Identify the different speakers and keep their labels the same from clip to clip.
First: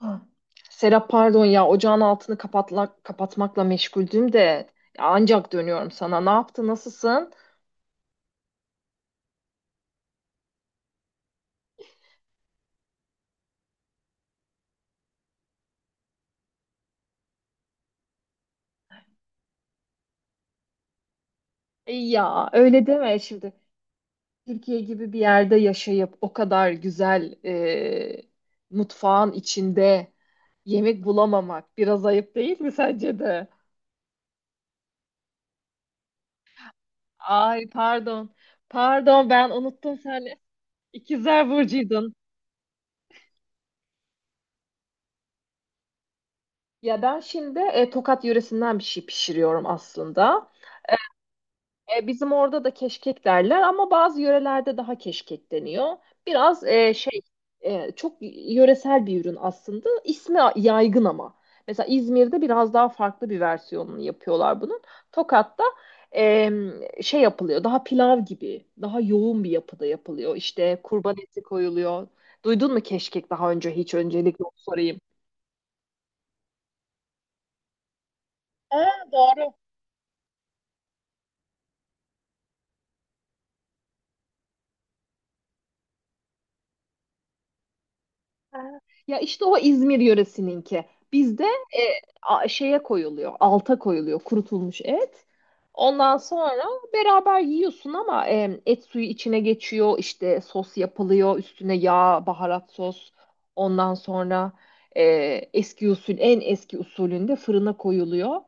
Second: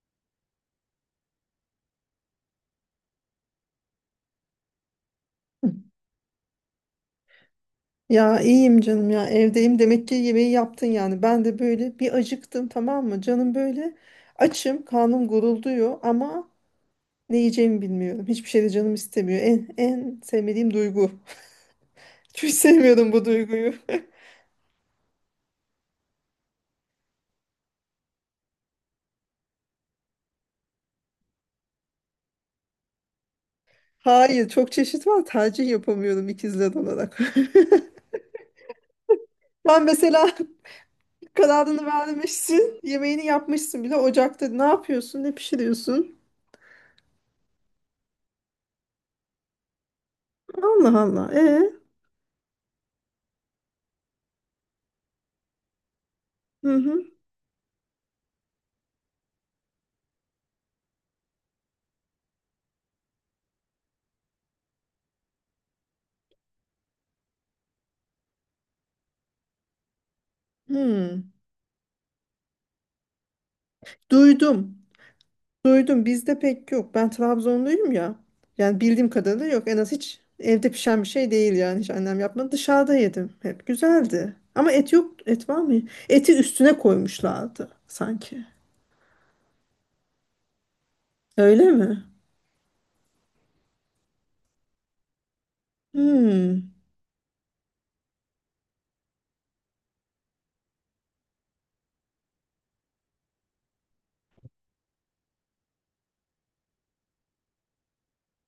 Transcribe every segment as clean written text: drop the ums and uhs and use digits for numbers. Speaker 1: Ah. Serap pardon ya, ocağın altını kapatmakla meşguldüm de ya ancak dönüyorum sana. Ne yaptı, nasılsın?
Speaker 2: Ya iyiyim canım, ya evdeyim demek ki, yemeği yaptın. Yani ben de böyle bir acıktım, tamam mı canım, böyle açım, karnım gurulduyor ama ne yiyeceğimi bilmiyorum, hiçbir şey de canım istemiyor. En sevmediğim duygu.
Speaker 1: Ya
Speaker 2: Hiç
Speaker 1: öyle
Speaker 2: sevmiyorum
Speaker 1: deme
Speaker 2: bu
Speaker 1: şimdi.
Speaker 2: duyguyu.
Speaker 1: Türkiye gibi bir yerde yaşayıp o kadar güzel mutfağın içinde yemek bulamamak biraz ayıp değil mi, sence de?
Speaker 2: Hayır, çok çeşit var, tercih yapamıyorum ikizler olarak.
Speaker 1: Ay, pardon. Pardon, ben
Speaker 2: Ben
Speaker 1: unuttum
Speaker 2: mesela.
Speaker 1: seni. İkizler
Speaker 2: Kararını
Speaker 1: Burcu'ydun.
Speaker 2: vermişsin. Yemeğini yapmışsın bile. Ocakta ne yapıyorsun? Ne pişiriyorsun?
Speaker 1: Ya ben şimdi Tokat yöresinden bir şey pişiriyorum aslında.
Speaker 2: Allah Allah.
Speaker 1: Bizim orada da keşkek derler ama bazı yörelerde daha keşkek deniyor. Biraz
Speaker 2: Hı hı.
Speaker 1: çok yöresel bir ürün aslında. İsmi yaygın ama. Mesela İzmir'de biraz daha farklı bir versiyonunu yapıyorlar bunun. Tokat'ta e, yapılıyor. Daha pilav gibi, daha yoğun bir yapıda yapılıyor. İşte kurban
Speaker 2: Hmm.
Speaker 1: eti koyuluyor. Duydun mu keşkek daha önce hiç? Öncelikle onu
Speaker 2: Duydum.
Speaker 1: sorayım.
Speaker 2: Duydum. Bizde pek yok. Ben Trabzonluyum ya. Yani bildiğim
Speaker 1: Aa,
Speaker 2: kadarıyla
Speaker 1: doğru.
Speaker 2: yok. En az hiç evde pişen bir şey değil yani. Hiç annem yapmadı. Dışarıda yedim. Hep güzeldi. Ama et yok. Et var mı? Eti üstüne koymuşlardı sanki.
Speaker 1: Ha. Ya, işte o İzmir yöresininki. Bizde
Speaker 2: Öyle mi?
Speaker 1: şeye koyuluyor, alta koyuluyor kurutulmuş et. Ondan sonra
Speaker 2: Hmm.
Speaker 1: beraber yiyorsun ama et suyu içine geçiyor, işte sos yapılıyor, üstüne yağ, baharat sos. Ondan sonra e, eski usul, en eski usulünde fırına koyuluyor.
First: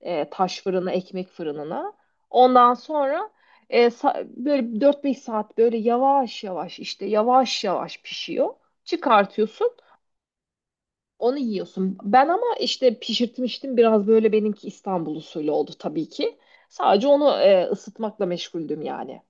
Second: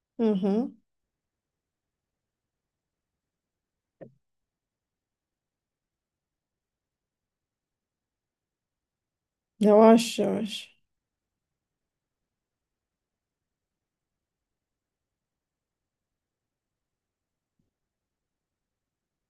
Speaker 2: Hı
Speaker 1: Taş
Speaker 2: hı.
Speaker 1: fırına, ekmek fırınına. Ondan sonra böyle 4-5 saat böyle yavaş yavaş işte yavaş yavaş pişiyor. Çıkartıyorsun.
Speaker 2: Yavaş yavaş.
Speaker 1: Onu yiyorsun. Ben ama işte pişirtmiştim, biraz böyle benimki İstanbul usulü oldu tabii ki. Sadece onu ısıtmakla meşguldüm yani.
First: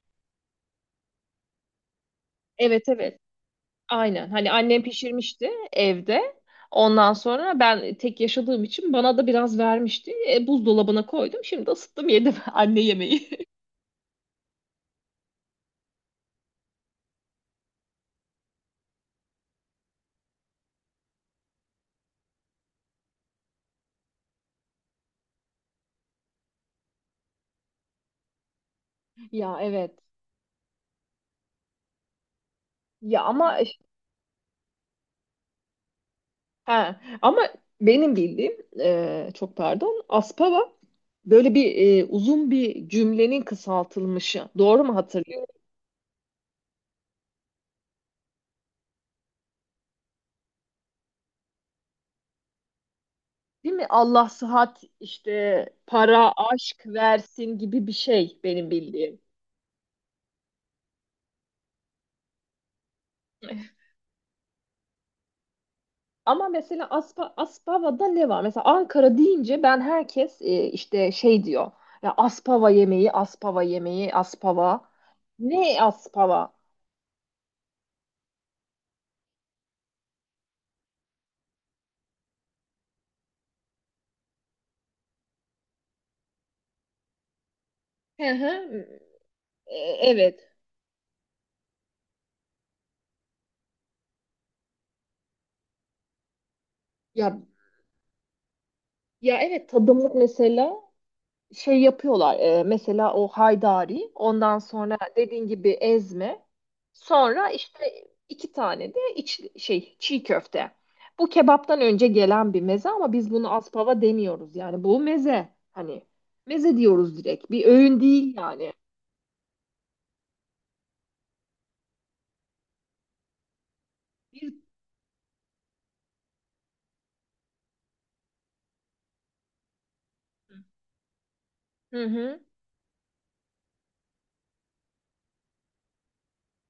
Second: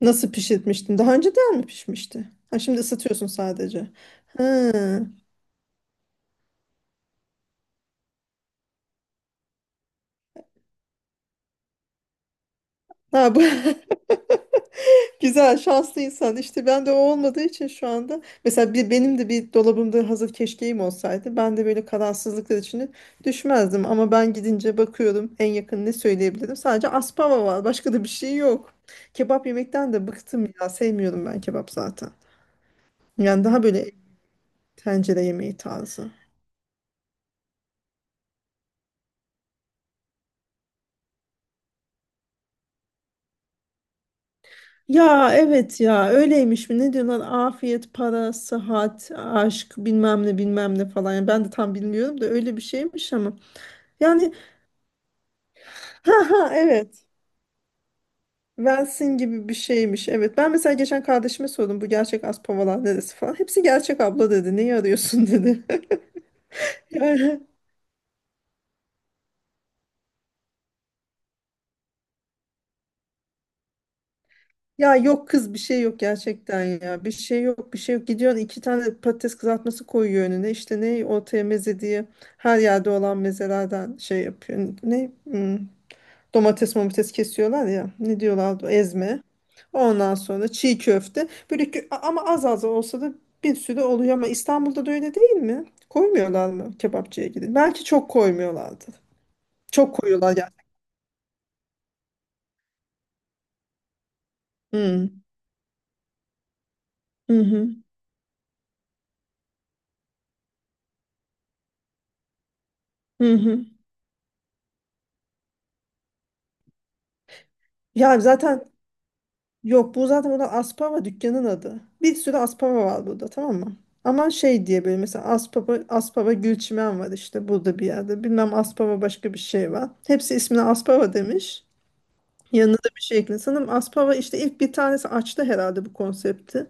Speaker 2: Nasıl pişirmiştin? Daha önceden mi pişmişti? Ha, şimdi
Speaker 1: Evet, evet.
Speaker 2: ısıtıyorsun sadece.
Speaker 1: Aynen. Hani
Speaker 2: Ha.
Speaker 1: annem pişirmişti evde. Ondan sonra ben tek yaşadığım için bana da biraz vermişti. Buzdolabına koydum. Şimdi ısıttım, yedim anne yemeği.
Speaker 2: Ha, bu güzel, şanslı insan. İşte ben de o olmadığı için şu anda, mesela bir, benim de bir dolabımda hazır keşkeğim olsaydı, ben de böyle kararsızlıklar içine düşmezdim. Ama ben gidince bakıyorum, en yakın ne söyleyebilirim, sadece aspava var, başka da bir şey yok. Kebap
Speaker 1: Ya,
Speaker 2: yemekten
Speaker 1: evet.
Speaker 2: de bıktım ya, sevmiyorum ben kebap zaten.
Speaker 1: Ya
Speaker 2: Yani
Speaker 1: ama
Speaker 2: daha
Speaker 1: e,
Speaker 2: böyle tencere yemeği tarzı.
Speaker 1: he, ama benim bildiğim çok pardon, aspava böyle bir uzun bir cümlenin kısaltılmışı. Doğru mu
Speaker 2: Ya
Speaker 1: hatırlıyorum?
Speaker 2: evet, ya öyleymiş mi ne diyorlar, afiyet, para, sıhhat, aşk, bilmem ne, bilmem ne falan. Yani ben de tam bilmiyorum da öyle bir şeymiş ama.
Speaker 1: Değil mi? Allah
Speaker 2: Yani
Speaker 1: sıhhat, işte
Speaker 2: ha
Speaker 1: para,
Speaker 2: ha,
Speaker 1: aşk
Speaker 2: evet,
Speaker 1: versin gibi bir şey benim
Speaker 2: versin
Speaker 1: bildiğim.
Speaker 2: gibi bir şeymiş, evet. Ben mesela geçen kardeşime sordum, bu gerçek Aspavalar neresi falan, hepsi gerçek abla dedi, neyi arıyorsun dedi.
Speaker 1: Ama mesela
Speaker 2: Yani
Speaker 1: Aspava'da ne var? Mesela Ankara deyince ben, herkes işte şey diyor. Ya, Aspava yemeği, Aspava yemeği, Aspava.
Speaker 2: ya yok kız, bir şey
Speaker 1: Ne
Speaker 2: yok
Speaker 1: Aspava?
Speaker 2: gerçekten ya, bir şey yok, bir şey yok. Gidiyorsun, iki tane patates kızartması koyuyor önüne, işte ne ortaya meze diye, her yerde olan mezelerden şey yapıyor. Ne? Hmm, domates momates kesiyorlar ya. Ne
Speaker 1: Hı
Speaker 2: diyorlardı?
Speaker 1: hı.
Speaker 2: Ezme. Ondan
Speaker 1: Evet.
Speaker 2: sonra çiğ köfte. Böyle ama az az olsa da bir sürü oluyor. Ama İstanbul'da da öyle değil mi? Koymuyorlar mı, kebapçıya
Speaker 1: Ya
Speaker 2: gidin? Belki çok koymuyorlardı.
Speaker 1: ya, evet,
Speaker 2: Çok
Speaker 1: tadımlık
Speaker 2: koyuyorlar ya.
Speaker 1: mesela şey yapıyorlar. Mesela o haydari, ondan sonra
Speaker 2: Hmm.
Speaker 1: dediğin gibi ezme.
Speaker 2: Hı
Speaker 1: Sonra
Speaker 2: hı.
Speaker 1: işte iki tane de iç, şey çiğ köfte. Bu kebaptan önce gelen bir meze ama biz
Speaker 2: Hı
Speaker 1: bunu
Speaker 2: hı.
Speaker 1: aspava demiyoruz. Yani bu meze. Hani meze diyoruz direkt. Bir öğün
Speaker 2: Ya
Speaker 1: değil
Speaker 2: zaten
Speaker 1: yani.
Speaker 2: yok, bu zaten burada Aspava dükkanın adı. Bir sürü Aspava var burada, tamam mı? Ama
Speaker 1: Bir...
Speaker 2: şey diye böyle, mesela Aspava, Aspava Gülçimen var işte burada bir yerde. Bilmem Aspava, başka bir şey var. Hepsi ismini Aspava demiş.
Speaker 1: Hı hı.
Speaker 2: Yanına da bir şey ekle. Sanırım Aspava işte ilk bir tanesi açtı herhalde bu konsepti.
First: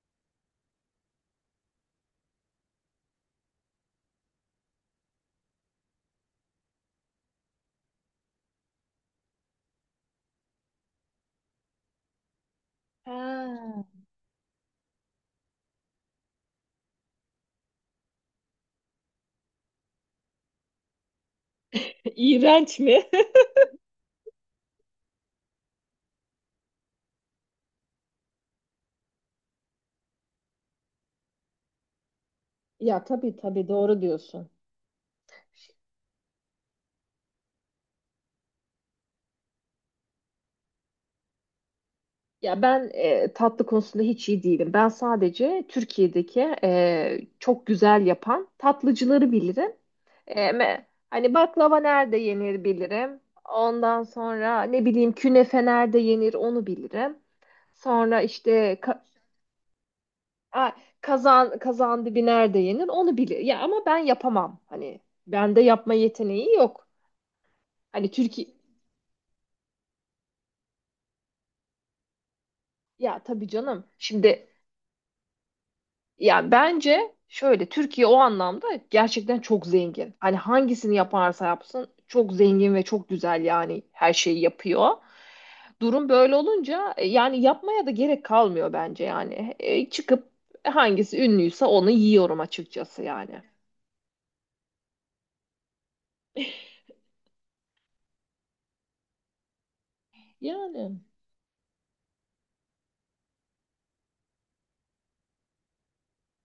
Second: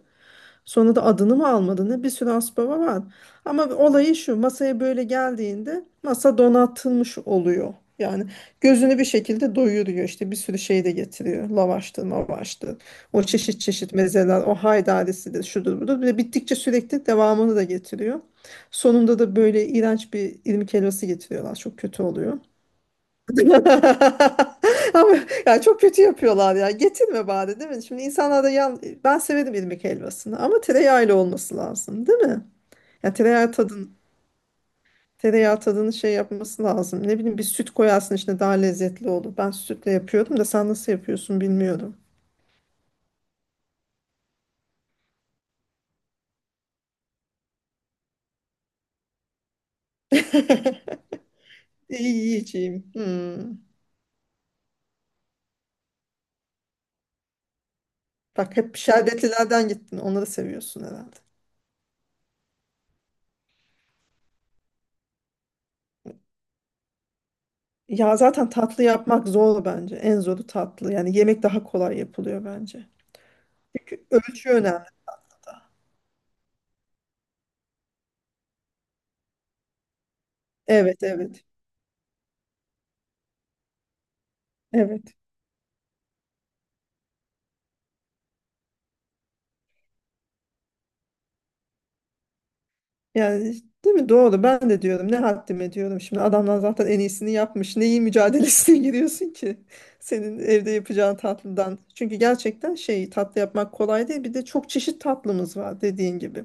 Speaker 2: Sonra da adını mı almadı ne? Bir sürü Aspava var. Ama olayı şu, masaya böyle geldiğinde masa donatılmış oluyor. Yani gözünü bir şekilde doyuruyor, işte bir sürü şey de getiriyor. Lavaştır, mavaştır. O çeşit
Speaker 1: Ha.
Speaker 2: çeşit mezeler, o haydarisidir, şudur budur. Bir de bittikçe sürekli devamını da getiriyor. Sonunda da böyle iğrenç bir irmik helvası getiriyorlar. Çok kötü oluyor.
Speaker 1: İğrenç mi?
Speaker 2: Ama ya çok kötü yapıyorlar ya. Getirme bari, değil mi? Şimdi insanlar da yan... Ben severim irmik helvasını ama tereyağıyla olması lazım, değil mi?
Speaker 1: Ya,
Speaker 2: Ya
Speaker 1: tabii
Speaker 2: tereyağı
Speaker 1: tabii,
Speaker 2: tadın,
Speaker 1: doğru diyorsun.
Speaker 2: tereyağı tadını şey yapması lazım. Ne bileyim, bir süt koyarsın içine, daha lezzetli olur. Ben sütle yapıyordum da, sen nasıl yapıyorsun bilmiyorum.
Speaker 1: Ya ben tatlı konusunda hiç iyi değilim. Ben sadece Türkiye'deki çok güzel yapan tatlıcıları bilirim. Hani baklava nerede
Speaker 2: İyi
Speaker 1: yenir
Speaker 2: yiyeceğim.
Speaker 1: bilirim.
Speaker 2: Hmm.
Speaker 1: Ondan sonra ne bileyim, künefe nerede yenir onu bilirim. Sonra
Speaker 2: Bak
Speaker 1: işte
Speaker 2: hep şerbetlilerden gittin. Onları
Speaker 1: a-
Speaker 2: seviyorsun herhalde.
Speaker 1: kazan dibi nerede yenir onu bilir. Ya ama ben yapamam. Hani bende yapma yeteneği yok. Hani
Speaker 2: Ya
Speaker 1: Türkiye,
Speaker 2: zaten tatlı yapmak zor bence. En zoru tatlı. Yani yemek daha kolay yapılıyor bence.
Speaker 1: ya tabii canım.
Speaker 2: Çünkü
Speaker 1: Şimdi,
Speaker 2: ölçü önemli.
Speaker 1: yani bence şöyle, Türkiye o anlamda gerçekten çok zengin. Hani hangisini
Speaker 2: Evet, evet.
Speaker 1: yaparsa yapsın çok zengin ve çok güzel, yani her şeyi yapıyor.
Speaker 2: Evet.
Speaker 1: Durum böyle olunca yani yapmaya da gerek kalmıyor bence yani. Çıkıp hangisi ünlüyse onu yiyorum açıkçası yani.
Speaker 2: Yani değil mi? Doğru. Ben de diyorum, ne haddime diyorum. Şimdi adamlar zaten en iyisini yapmış. Neyi mücadelesine giriyorsun ki? Senin evde
Speaker 1: Yani
Speaker 2: yapacağın tatlıdan. Çünkü gerçekten şey, tatlı yapmak kolay değil. Bir de çok çeşit tatlımız var dediğin gibi.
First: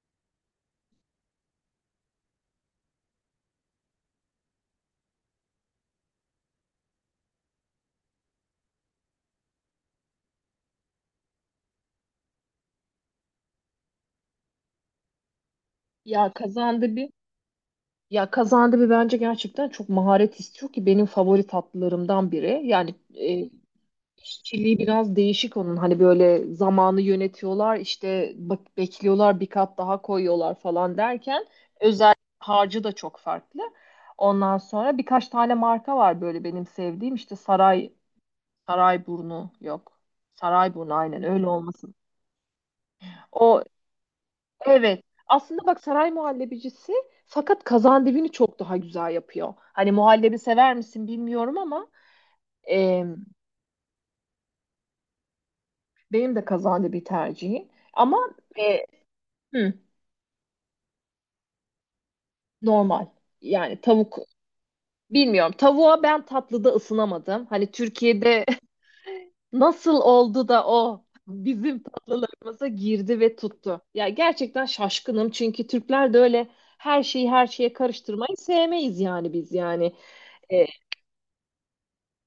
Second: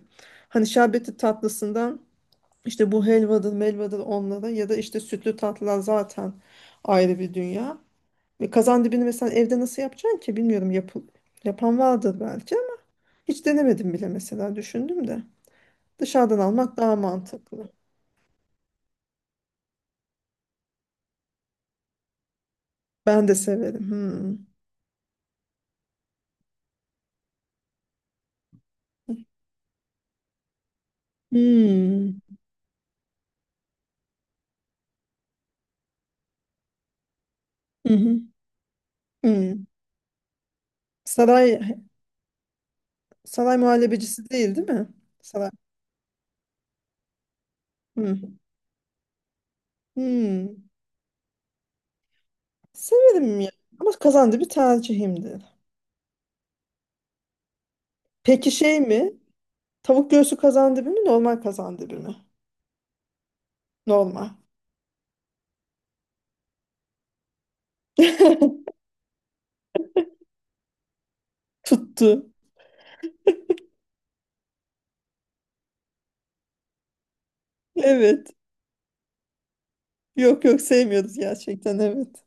Speaker 2: Hani şerbetli tatlısından işte bu helvadır, melvadır onlara, ya da işte sütlü tatlılar zaten ayrı bir dünya. Ve kazan dibini mesela evde nasıl yapacaksın ki? Bilmiyorum. Yapan vardır belki ama hiç denemedim bile, mesela düşündüm de.
Speaker 1: ya
Speaker 2: Dışarıdan almak
Speaker 1: kazandı
Speaker 2: daha
Speaker 1: bir
Speaker 2: mantıklı.
Speaker 1: ya kazandı bir bence gerçekten çok maharet istiyor ki benim favori tatlılarımdan biri. Yani
Speaker 2: Ben de severim. Hmm.
Speaker 1: İşçiliği biraz değişik onun. Hani böyle zamanı yönetiyorlar, işte bak bekliyorlar, bir kat daha koyuyorlar falan derken özel
Speaker 2: Hmm.
Speaker 1: harcı da çok farklı. Ondan sonra birkaç tane marka var böyle benim sevdiğim. İşte Saray
Speaker 2: Hı hı.
Speaker 1: Sarayburnu
Speaker 2: Hmm.
Speaker 1: yok. Sarayburnu aynen öyle
Speaker 2: Saray
Speaker 1: olmasın.
Speaker 2: Saray
Speaker 1: O,
Speaker 2: muhallebecisi değil, değil mi?
Speaker 1: evet.
Speaker 2: Saray.
Speaker 1: Aslında bak, Saray Muhallebicisi, fakat kazandivini
Speaker 2: Hmm.
Speaker 1: çok daha güzel yapıyor. Hani muhallebi
Speaker 2: Hmm.
Speaker 1: sever misin bilmiyorum ama e,
Speaker 2: Severim ya. Ama kazandibi bir tercihimdir.
Speaker 1: benim de kazandibi tercihim. Ama
Speaker 2: Peki şey
Speaker 1: e,
Speaker 2: mi?
Speaker 1: hı.
Speaker 2: Tavuk göğsü kazandibi mi? Normal kazandibi mi?
Speaker 1: Normal. Yani tavuk
Speaker 2: Normal.
Speaker 1: bilmiyorum. Tavuğa ben tatlıda ısınamadım. Hani Türkiye'de nasıl oldu da o bizim
Speaker 2: Tuttu.
Speaker 1: tatlılarımıza girdi ve tuttu. Ya gerçekten şaşkınım, çünkü Türkler de öyle her şeyi her şeye
Speaker 2: Evet.
Speaker 1: karıştırmayı sevmeyiz yani, biz yani.
Speaker 2: Yok yok,
Speaker 1: E,
Speaker 2: sevmiyoruz gerçekten, evet.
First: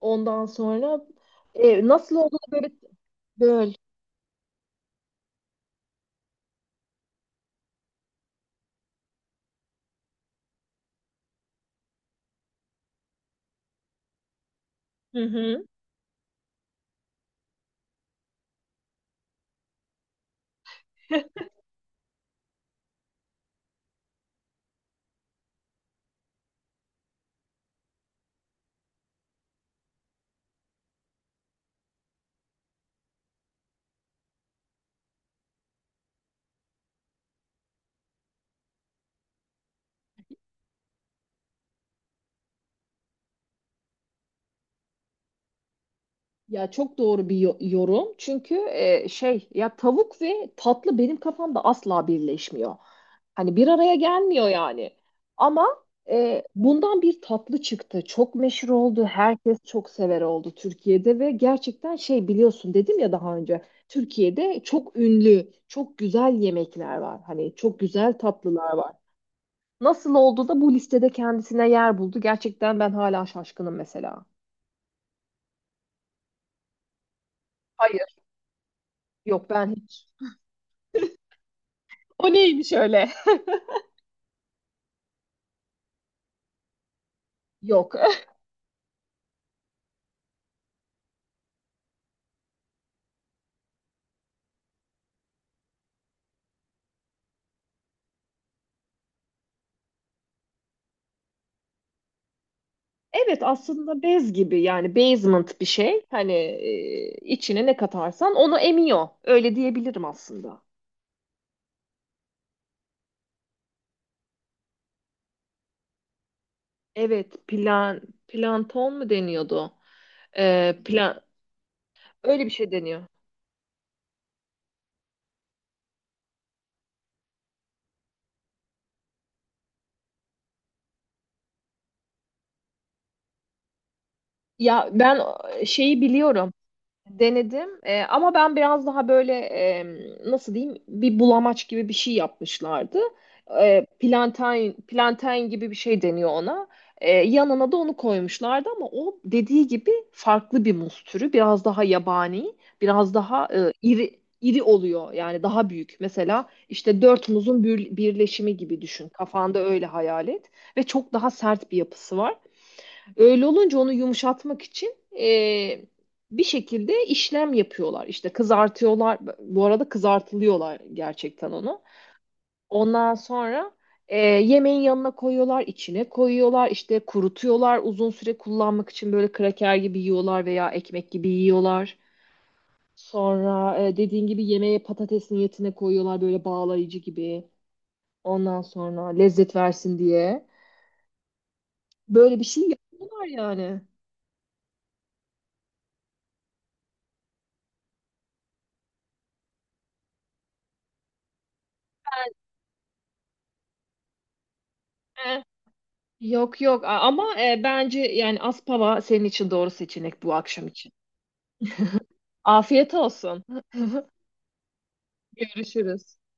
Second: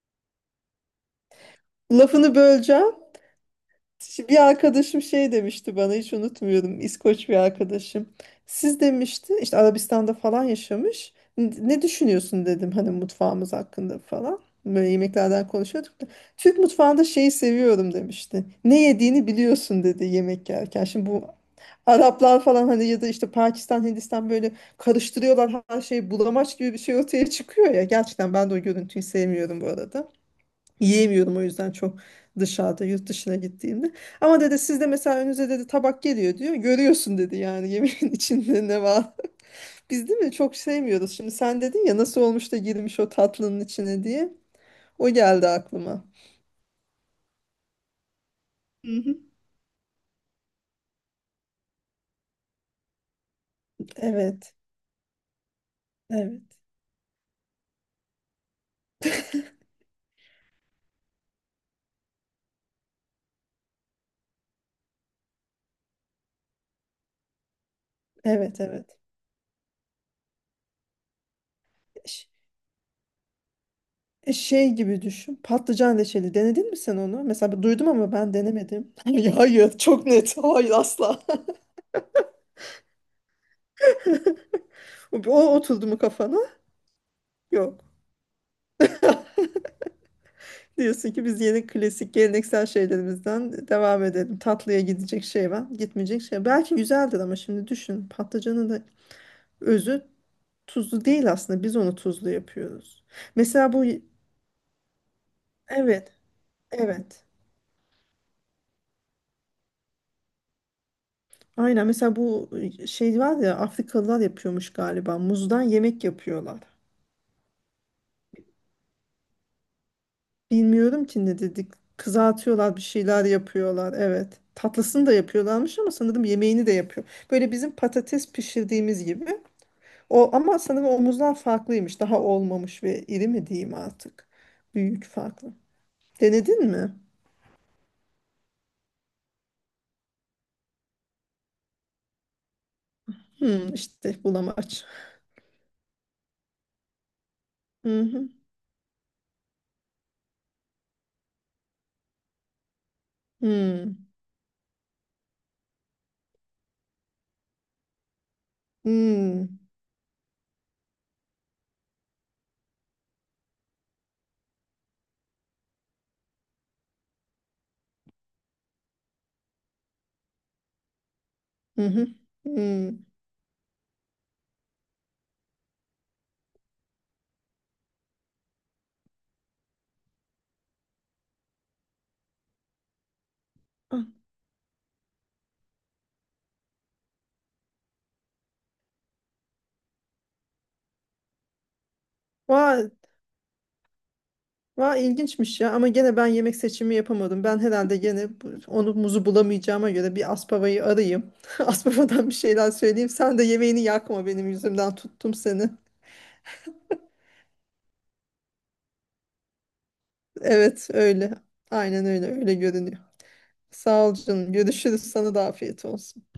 Speaker 1: Ondan sonra nasıl oldu
Speaker 2: Lafını
Speaker 1: da böyle
Speaker 2: böleceğim.
Speaker 1: böl.
Speaker 2: Bir arkadaşım şey demişti bana, hiç unutmuyorum. İskoç bir arkadaşım. Siz, demişti, işte Arabistan'da falan yaşamış. Ne düşünüyorsun" dedim, hani mutfağımız hakkında falan. Böyle
Speaker 1: Hı
Speaker 2: yemeklerden
Speaker 1: hı.
Speaker 2: konuşuyorduk da. Türk mutfağında şeyi seviyorum, demişti. Ne yediğini biliyorsun, dedi, yemek yerken. Şimdi bu Araplar falan, hani ya da işte Pakistan, Hindistan, böyle karıştırıyorlar her şeyi, bulamaç gibi bir şey ortaya çıkıyor ya. Gerçekten ben de o görüntüyü sevmiyorum bu arada. Yiyemiyorum o yüzden çok, dışarıda yurt dışına gittiğimde. Ama dedi sizde mesela önünüze, dedi, tabak geliyor, diyor. Görüyorsun dedi yani yemeğin içinde ne var. Biz değil mi, çok sevmiyoruz. Şimdi sen dedin ya, nasıl olmuş da girmiş o tatlının içine diye. O geldi aklıma.
Speaker 1: Ya, çok doğru bir yorum. Çünkü
Speaker 2: Hı hı.
Speaker 1: ya tavuk ve tatlı benim kafamda asla birleşmiyor. Hani bir araya gelmiyor
Speaker 2: Evet.
Speaker 1: yani. Ama
Speaker 2: Evet.
Speaker 1: bundan bir tatlı çıktı. Çok meşhur oldu. Herkes çok sever oldu Türkiye'de ve gerçekten biliyorsun, dedim ya daha önce. Türkiye'de çok ünlü, çok güzel yemekler var. Hani çok güzel
Speaker 2: Evet
Speaker 1: tatlılar var.
Speaker 2: evet.
Speaker 1: Nasıl oldu da bu listede kendisine yer buldu?
Speaker 2: Ş-
Speaker 1: Gerçekten ben hala şaşkınım mesela.
Speaker 2: Şey gibi düşün. Patlıcan reçeli denedin mi sen onu? Mesela ben duydum ama
Speaker 1: Hayır,
Speaker 2: ben denemedim. Ya
Speaker 1: yok, ben
Speaker 2: hayır, çok
Speaker 1: hiç.
Speaker 2: net. Hayır asla.
Speaker 1: O neymiş öyle?
Speaker 2: O oturdu mu kafana? Yok.
Speaker 1: Yok.
Speaker 2: Diyorsun ki biz yeni klasik geleneksel şeylerimizden devam edelim. Tatlıya gidecek şey var, gitmeyecek şey. Belki güzeldir ama şimdi düşün. Patlıcanın da özü tuzlu değil aslında. Biz onu tuzlu yapıyoruz.
Speaker 1: Evet,
Speaker 2: Mesela bu
Speaker 1: aslında bez gibi yani, basement bir şey.
Speaker 2: evet,
Speaker 1: Hani
Speaker 2: evet.
Speaker 1: içine ne katarsan onu emiyor. Öyle diyebilirim aslında.
Speaker 2: Aynen, mesela bu şey var ya, Afrikalılar yapıyormuş galiba. Muzdan yemek yapıyorlar.
Speaker 1: Evet, planton mu deniyordu?
Speaker 2: Bilmiyorum
Speaker 1: Plan
Speaker 2: ki ne dedik.
Speaker 1: Öyle bir şey
Speaker 2: Kızartıyorlar, bir
Speaker 1: deniyor.
Speaker 2: şeyler yapıyorlar. Evet. Tatlısını da yapıyorlarmış ama sanırım yemeğini de yapıyor. Böyle bizim patates pişirdiğimiz gibi. O ama sanırım omuzlar farklıymış. Daha olmamış ve iri mi diyeyim artık.
Speaker 1: Ya
Speaker 2: Büyük,
Speaker 1: ben
Speaker 2: farklı.
Speaker 1: şeyi biliyorum.
Speaker 2: Denedin mi?
Speaker 1: Denedim. Ama ben biraz daha böyle nasıl diyeyim, bir bulamaç gibi bir şey yapmışlardı.
Speaker 2: Hmm, işte
Speaker 1: Plantain,
Speaker 2: bulamaç.
Speaker 1: plantain gibi bir şey deniyor ona. Yanına da onu
Speaker 2: Hı hı.
Speaker 1: koymuşlardı ama o dediği gibi farklı bir muz türü. Biraz daha yabani, biraz daha
Speaker 2: Hmm.
Speaker 1: iri iri oluyor yani, daha büyük. Mesela işte dört muzun birleşimi gibi düşün.
Speaker 2: Hmm.
Speaker 1: Kafanda öyle hayal et ve çok daha sert bir yapısı var. Öyle olunca onu yumuşatmak için e, bir şekilde işlem yapıyorlar. İşte kızartıyorlar. Bu arada kızartılıyorlar gerçekten onu.
Speaker 2: Hı hı. Hmm.
Speaker 1: Ondan sonra yemeğin yanına koyuyorlar, içine koyuyorlar, işte kurutuyorlar. Uzun süre kullanmak için böyle kraker gibi yiyorlar veya ekmek gibi yiyorlar. Sonra
Speaker 2: Ah,
Speaker 1: dediğin gibi yemeğe patates niyetine koyuyorlar, böyle bağlayıcı gibi. Ondan sonra lezzet versin diye. Böyle bir şey
Speaker 2: vay,
Speaker 1: yapıyorlar yani.
Speaker 2: vay ilginçmiş ya, ama gene ben yemek seçimi yapamadım. Ben herhalde gene onu, muzu bulamayacağıma göre bir aspavayı arayayım. Aspavadan bir şeyler söyleyeyim. Sen de yemeğini yakma benim yüzümden, tuttum seni.
Speaker 1: Yok yok, ama bence yani Aspava senin için doğru seçenek bu akşam
Speaker 2: Evet,
Speaker 1: için.
Speaker 2: öyle. Aynen öyle, öyle
Speaker 1: Afiyet
Speaker 2: görünüyor.
Speaker 1: olsun.
Speaker 2: Sağ ol canım. Görüşürüz. Sana da afiyet
Speaker 1: Görüşürüz.
Speaker 2: olsun.